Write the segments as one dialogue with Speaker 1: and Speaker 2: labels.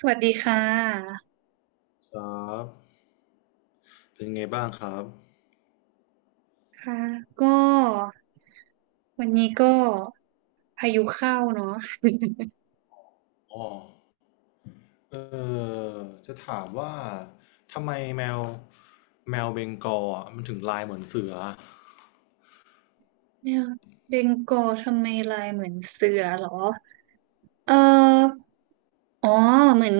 Speaker 1: สวัสดีค่ะ
Speaker 2: ครับเป็นไงบ้างครับ
Speaker 1: ค่ะก็วันนี้ก็พายุเข้าเนาะ
Speaker 2: อ๋อเออจะถามว่า ทำไมแมว แมวเบงกอลอ่ะมันถึงลายเหมือนเสือ
Speaker 1: เนี่ยเบงกอลทำไมลายเหมือนเสือเหรอเอออ๋อเหมือน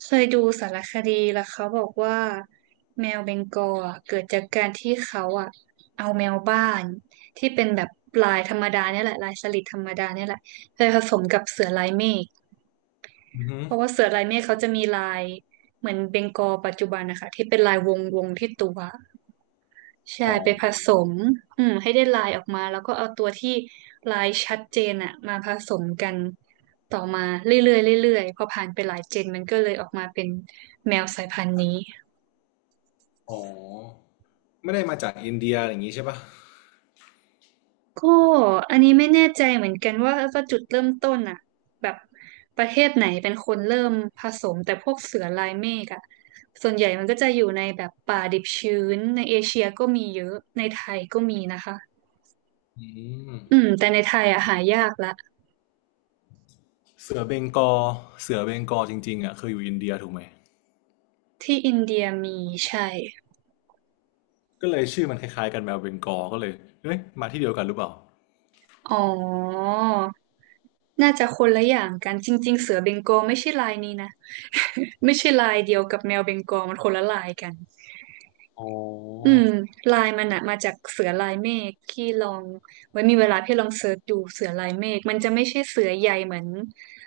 Speaker 1: เคยดูสารคดีแล้วเขาบอกว่าแมวเบงกอลอะเกิดจากการที่เขาอะเอาแมวบ้านที่เป็นแบบลายธรรมดาเนี่ยแหละลายสลิดธรรมดาเนี่ยแหละไปผสมกับเสือลายเมฆ
Speaker 2: อือหือ
Speaker 1: เพราะว่าเสือลายเมฆเขาจะมีลายเหมือนเบงกอลปัจจุบันนะคะที่เป็นลายวงวงที่ตัวใช่
Speaker 2: อ๋อ
Speaker 1: ไปผสมอืมให้ได้ลายออกมาแล้วก็เอาตัวที่ลายชัดเจนอะมาผสมกันต่อมาเรื่อยๆเรื่อยๆพอผ่านไปหลายเจนมันก็เลยออกมาเป็นแมวสายพันธุ์นี้
Speaker 2: อ๋อไม่ได้มาจากอินเดียอย่างนี้ใช่ปะ
Speaker 1: ก็อันนี้ไม่แน่ใจเหมือนกันว่าว่าจุดเริ่มต้นอะแบบประเทศไหนเป็นคนเริ่มผสมแต่พวกเสือลายเมฆอะส่วนใหญ่มันก็จะอยู่ในแบบป่าดิบชื้นในเอเชียก็มีเยอะในไทยก็มีนะคะ
Speaker 2: อืม
Speaker 1: อืมแต่ในไทยอะหายากละ
Speaker 2: เสือเบงกอลเสือเบงกอลจริงๆอ่ะเคยอยู่อินเดียถูกไหม
Speaker 1: ที่อินเดียมีใช่
Speaker 2: ก็เลยชื่อมันคล้ายๆกันแมวเบงกอลก็เลยเอ้ยมาที่เดียวกันหรือเปล่า
Speaker 1: อ๋อ น่าจะคนละอย่างกันจริงๆเสือเบงกอลไม่ใช่ลายนี้นะ ไม่ใช่ลายเดียวกับแมวเบงกอลมันคนละลายกัน
Speaker 2: อ๋อ
Speaker 1: อืมลายมันอะมาจากเสือลายเมฆพี่ลองไว้มีเวลาพี่ลองเสิร์ชดูเสือลายเมฆมันจะไม่ใช่เสือใหญ่เหมือน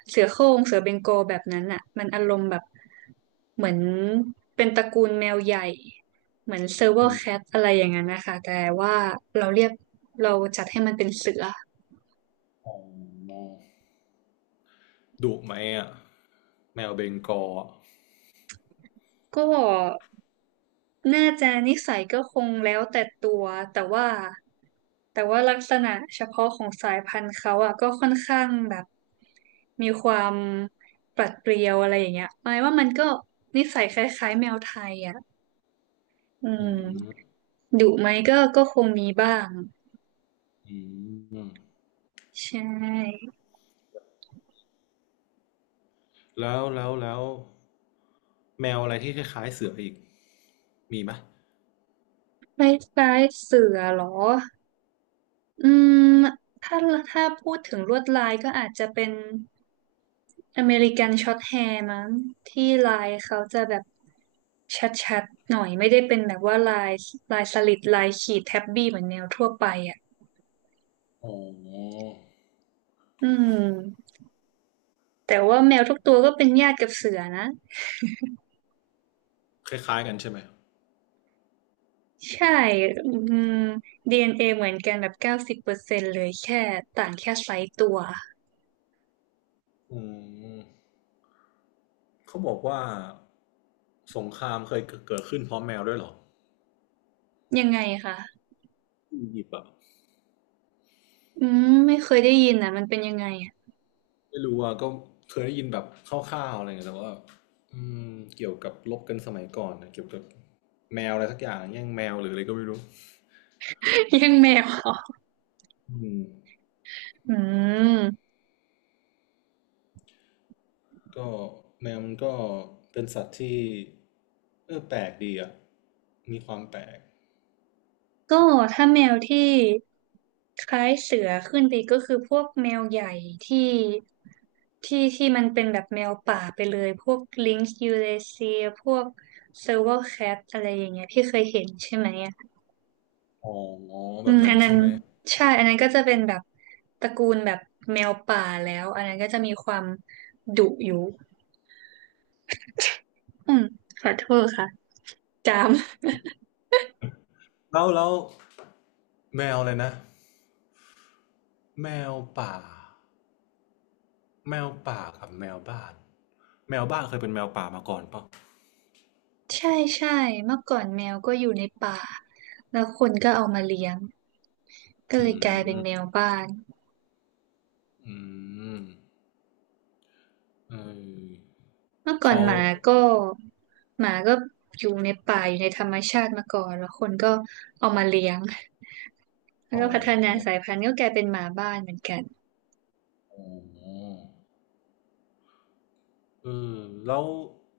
Speaker 1: เสือโคร่งเสือเบงกอลแบบนั้นอะมันอารมณ์แบบเหมือนเป็นตระกูลแมวใหญ่เหมือนเซอร์เวอ
Speaker 2: อื
Speaker 1: ร์
Speaker 2: ม
Speaker 1: แคทอะไรอย่างนั้นนะคะแต่ว่าเราเรียกเราจัดให้มันเป็นเสือ
Speaker 2: อ๋อดุไหมอ่ะแมวเบงกอลอะ
Speaker 1: ก็ น่าจะนิสัยก็คงแล้วแต่ตัวแต่ว่าแต่ว่าลักษณะเฉพาะของสายพันธุ์เขาอ่ะก็ค่อนข้างแบบมีความปรัดเปรียวอะไรอย่างเงี้ยหมายว่ามันก็นิสัยคล้ายๆแมวไทยอ่ะอื
Speaker 2: อืม
Speaker 1: มดุไหมก็คงมีบ้าง
Speaker 2: อืม
Speaker 1: ใช่
Speaker 2: แล้วแมวอะไรที่คล้ายๆเสืออีกมีไหม
Speaker 1: คล้ายๆเสือเหรออืมถ้าถ้าพูดถึงลวดลายก็อาจจะเป็น อเมริกันช็อตแฮร์มั้งที่ลายเขาจะแบบชัดๆหน่อยไม่ได้เป็นแบบว่าลายลายสลิดลายขีดแท็บบี้เหมือนแมวทั่วไปอ่ะ
Speaker 2: อ๋อ
Speaker 1: อืมแต่ว่าแมวทุกตัวก็เป็นญาติกับเสือนะ
Speaker 2: คล้ายๆกันใช่ไหม
Speaker 1: ใช่อืม DNA เอ็นเอเหมือนกันแบบ90%เลยแค่ต่างแค่ไซส์ตัว
Speaker 2: อืมเขาบอกว่าสงครามเคยเกิดขึ้นเพราะแมวด้วยเหรอ
Speaker 1: ยังไงคะ
Speaker 2: ที่อียิปต์อะ
Speaker 1: อืมไม่เคยได้ยินอ่ะมันเป็นยังไงอะ
Speaker 2: ไม่รู้อ่ะก็เคยได้ยินแบบคร่าวๆอะไรเงี้ยแต่ว่าอืมเกี่ยวกับรบกันสมัยก่อนนะเกี่ยวกับแมวอะไรสักอย่างแย่งแมวหรืออะไรก็ไม่รู้
Speaker 1: ยังแมวเหรอ
Speaker 2: อืม
Speaker 1: อืม
Speaker 2: ก็แมวมันก็เป็นสัตว์ที่แปลกดีอ่ะมีความแปลก
Speaker 1: ก็ถ้าแมวที่ คล้ายเสือขึ้นไปก็คือพวกแมวใหญ่ที่ที่มันเป็นแบบแมวป่าไปเลยพวกลิงซ์ยูเรเซียพวกเซอร์ว c แคทอะไรอย่างเงี้ยพี่เคยเห็นใช่ไหมอะ
Speaker 2: อ๋อ
Speaker 1: อื
Speaker 2: แบบ
Speaker 1: ม
Speaker 2: นั้
Speaker 1: อั
Speaker 2: น
Speaker 1: นนั้น
Speaker 2: ใช่ไหม
Speaker 1: ใช่อันนั้นก็จะเป็นแบบตระกูลแบบแมวป่าแล้วอันนั้นก็จะมีความดุอยู่อืมขอโทษค่ะจาม
Speaker 2: แล้วแมวเลยนะแมวป่าแมวป่ากับแมวบ้านแมวบ้านเคยเป็นแมวป่ามาก่อนปะ
Speaker 1: ใช่ใช่เมื่อก่อนแมวก็อยู่ในป่าแล้วคนก็เอามาเลี้ยงก็เล
Speaker 2: อื
Speaker 1: ยกลายเป็น
Speaker 2: ม
Speaker 1: แมวบ้าน
Speaker 2: อืมเออ
Speaker 1: เมื่อก่อน
Speaker 2: เขา
Speaker 1: หมาก็หมาก็อยู่ในป่าอยู่ในธรรมชาติมาก่อนแล้วคนก็เอามาเลี้ยงแล้ว
Speaker 2: อ๋อ
Speaker 1: ก็พัฒนาสายพันธุ์ก็กลายเป็นหมาบ้านเหมือนกัน
Speaker 2: อ๋อเออแล้ว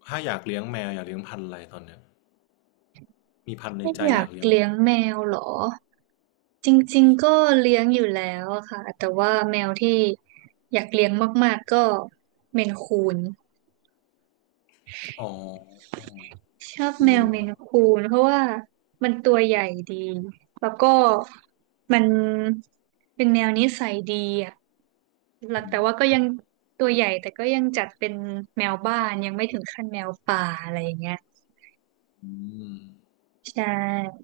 Speaker 2: ถ้าอยากเลี้ยงแมวอยากเลี้ยงพันธุ์อะไรตอนเนี้ยมีพันธุ์ใน
Speaker 1: ไม่
Speaker 2: ใจ
Speaker 1: อยา
Speaker 2: อยา
Speaker 1: ก
Speaker 2: กเลี้ยง
Speaker 1: เลี้ยงแมวเหรอจริงๆก็เลี้ยงอยู่แล้วอะค่ะแต่ว่าแมวที่อยากเลี้ยงมากๆก็เมนคูน
Speaker 2: อ๋อ
Speaker 1: ชอบ
Speaker 2: กู
Speaker 1: แมว
Speaker 2: เหร
Speaker 1: เม
Speaker 2: อ
Speaker 1: นคูนเพราะว่ามันตัวใหญ่ดีแล้วก็มันเป็นแมวนิสัยดี หลัก
Speaker 2: อื
Speaker 1: แต่ว่า
Speaker 2: ม
Speaker 1: ก็ยังตัวใหญ่แต่ก็ยังจัดเป็นแมวบ้านยังไม่ถึงขั้นแมวป่าอะไรอย่างเงี้ย
Speaker 2: อืม
Speaker 1: ใช่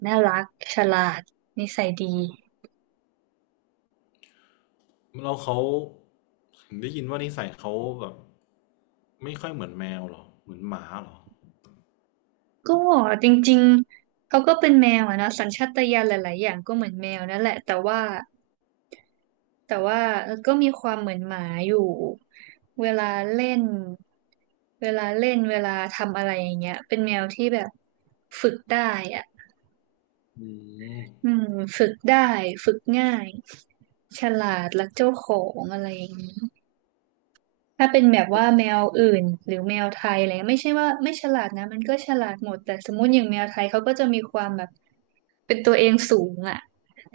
Speaker 1: น่ารักฉลาดนิสัยดี
Speaker 2: แล้วเขาเห็นได้ยินว่านิสัยเขาแบบไม่ค่อยเหมือนแมวเหรอเหมือนหมาเหรอ
Speaker 1: ก็จริงๆเขาก็เป็นแมวอะเนาะสัญชาตญาณหลายๆอย่างก็เหมือนแมวนั่นแหละแต่ว่าเออก็มีความเหมือนหมาอยู่เวลาเล่นเวลาทำอะไรอย่างเงี้ยเป็นแมวที่แบบฝึกได้อะ
Speaker 2: อืม
Speaker 1: อืมฝึกได้ฝึกง่ายฉลาดรักเจ้าของอะไรอย่างนี้ถ้าเป็นแบบว่าแมวอื่นหรือแมวไทยอะไรเงี้ยไม่ใช่ว่าไม่ฉลาดนะมันก็ฉลาดหมดแต่สมมติอย่างแมวไทยเขาก็จะมีความแบบเป็นตัวเองสูงอ่ะ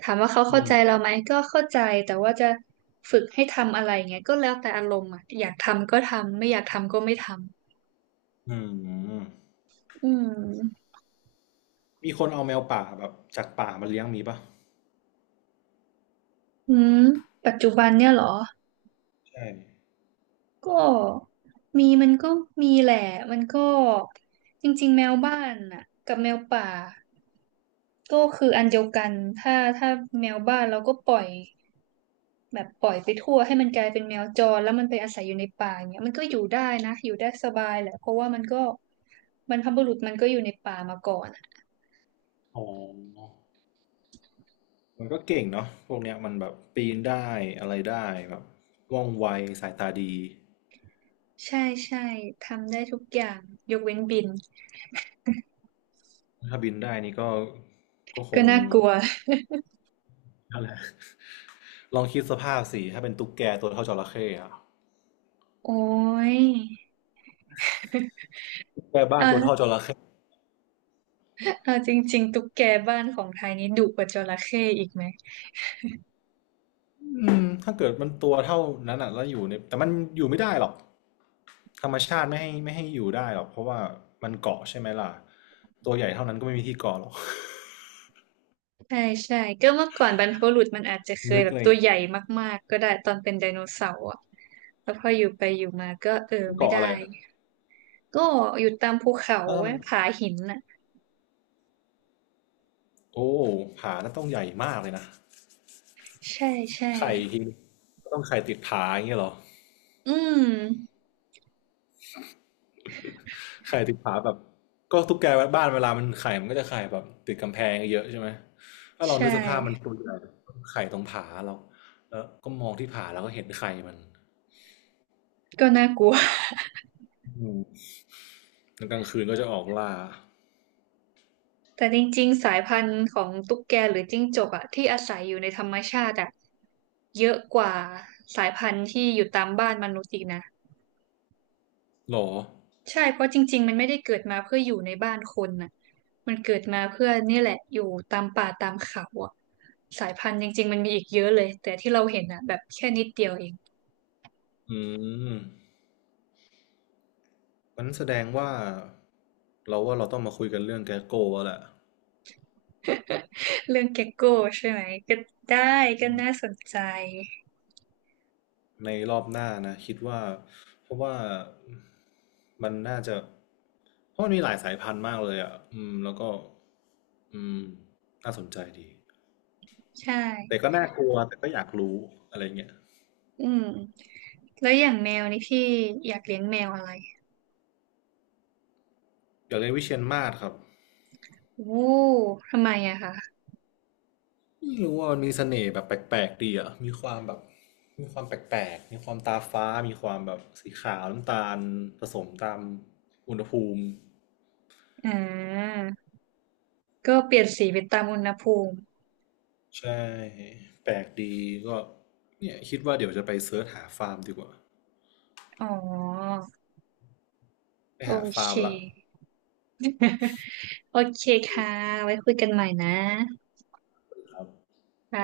Speaker 1: ถามว่าเขา
Speaker 2: อื
Speaker 1: เข้า
Speaker 2: ม
Speaker 1: ใจเราไหมก็เข้าใจแต่ว่าจะฝึกให้ทำอะไรเงี้ยก็แล้วแต่อารมณ์อ่ะอยากทำก็ทำไม่อยากทำก็ไม่ท
Speaker 2: อืม
Speaker 1: ำอืม
Speaker 2: มีคนเอาแมวป่าแบบจากป่ามาเลี้ยงมีปะ
Speaker 1: อืมปัจจุบันเนี่ยเหรอ
Speaker 2: ใช่
Speaker 1: ก็มีมันก็มีแหละมันก็จริงๆแมวบ้านน่ะกับแมวป่าก็คืออันเดียวกันถ้าแมวบ้านเราก็ปล่อยแบบปล่อยไปทั่วให้มันกลายเป็นแมวจรแล้วมันไปอาศัยอยู่ในป่าอย่างเงี้ยมันก็อยู่ได้นะอยู่ได้สบายแหละเพราะว่ามันก็บรรพบุรุษมันก็อยู่ในป่ามาก่อนอะ
Speaker 2: อ๋อมันก็เก่งเนาะพวกเนี้ยมันแบบปีนได้อะไรได้แบบว่องไวสายตาดี
Speaker 1: ใช่ใช่ทำได้ทุกอย่างยกเว้นบิน
Speaker 2: ถ้าบินได้นี่ก็ก็ค
Speaker 1: ก็
Speaker 2: ง
Speaker 1: น่ากลัว
Speaker 2: นั่นแหละ ลองคิดสภาพสิถ้าเป็นตุ๊กแกตัวเท่าจระเข้อะ
Speaker 1: โอ้ย
Speaker 2: แค่บ้า
Speaker 1: เอ
Speaker 2: น
Speaker 1: อ
Speaker 2: ตัวเท่าจระเข้
Speaker 1: เออจริงๆตุ๊กแกบ้านของไทยนี้ดุกว่าจระเข้อีกไหม
Speaker 2: อืมถ้าเกิดมันตัวเท่านั้นอ่ะแล้วอยู่ในแต่มันอยู่ไม่ได้หรอกธรรมชาติไม่ให้อยู่ได้หรอกเพราะว่ามันเกาะใช่ไหมล่ะตัวใหญ่เท่านั้นก็ไม่มีที่เกาะหรอก
Speaker 1: ใช่ใช่ก็เมื่อก่อนบรรพบุรุษมันอาจจะเค ย
Speaker 2: นึก
Speaker 1: แบบ
Speaker 2: ใน
Speaker 1: ตัวใหญ่มากๆก็ได้ตอนเป็นไดโนเสาร์อะแล้วพออยู่ไปอยู่มาก็เออไม่
Speaker 2: เกาะ
Speaker 1: ได้
Speaker 2: อะไรอะ
Speaker 1: ก็อยู่ตามภูเขา
Speaker 2: แล้วถ้า
Speaker 1: ไว้
Speaker 2: มัน
Speaker 1: ผาหินน่ะ
Speaker 2: โอ้ผาน่าต้องใหญ่มากเลยนะ
Speaker 1: ใช่ใช่
Speaker 2: ไข่ทีก็ต้องไข่ติดผาอย่างเงี้ยเหรอ
Speaker 1: อืม
Speaker 2: ไข่ติดผาแบบก็ตุ๊กแกบ้านเวลามันไข่มันก็จะไข่แบบติดกำแพงเยอะใช่ไหมถ้าลอง
Speaker 1: ใช่
Speaker 2: นึกสภาพมันตัวใหญ่ไข่ตรงผาเราแล้วก็มองที่ผาแล้วก็เห็นไข่มัน
Speaker 1: ก็น่ากลัว
Speaker 2: อืมกลางคืนก็จะออกล่า
Speaker 1: แต่จริงๆสายพันธุ์ของตุ๊กแกหรือจิ้งจกอะที่อาศัยอยู่ในธรรมชาติอะเยอะกว่าสายพันธุ์ที่อยู่ตามบ้านมนุษย์อีกนะ
Speaker 2: หรอ
Speaker 1: ใช่ เพราะจริงๆมันไม่ได้เกิดมาเพื่ออยู่ในบ้านคนน่ะมันเกิดมาเพื่อนี่แหละอยู่ตามป่าตามเขาอ่ะสายพันธุ์จริงๆมันมีอีกเยอะเลย แต่ที่เราเห็นอ่ะแบบแค่นิดเดียวเอง
Speaker 2: อืมมันแสดงว่าเราว่าเราต้องมาคุยกันเรื่องแกโก้แล้วแหละ
Speaker 1: เรื่องเก็กโก้ใช่ไหมก็ได้ก็น่าสนใจ
Speaker 2: ในรอบหน้านะคิดว่าเพราะว่ามันน่าจะเพราะมันมีหลายสายพันธุ์มากเลยอ่ะอืมแล้วก็อืมน่าสนใจดี
Speaker 1: ใช่
Speaker 2: แต่ก็น่ากลัวแต่ก็อยากรู้อะไรเงี้ย
Speaker 1: อืมแล้วอย่างแมวนี่พี่อยากเลี้ยงแมวอะไร
Speaker 2: อยากเรียนวิเชียรมาศครับ
Speaker 1: โอ้ทำไมอะคะ
Speaker 2: ไม่รู้ว่ามันมีเสน่ห์แบบแปลกๆดีอ่ะมีความแบบ มีความแปลกๆ มีความตาฟ้า มีความแบบสีขาวน้ำตาลผสมตามอุณหภูมิ
Speaker 1: อ่าก็เปลี่ยนสีไปตามอุณหภูมิ
Speaker 2: ใช่แปลกดีก็เนี่ยคิดว่าเดี๋ยวจะไปเสิร์ชหาฟาร์มดีกว่า
Speaker 1: อ๋อ
Speaker 2: ไป
Speaker 1: โอ
Speaker 2: หา
Speaker 1: เค
Speaker 2: ฟาร์มละ
Speaker 1: โอเคค่ะไว้คุยกันใหม่นะ
Speaker 2: ครับ
Speaker 1: ค่ะ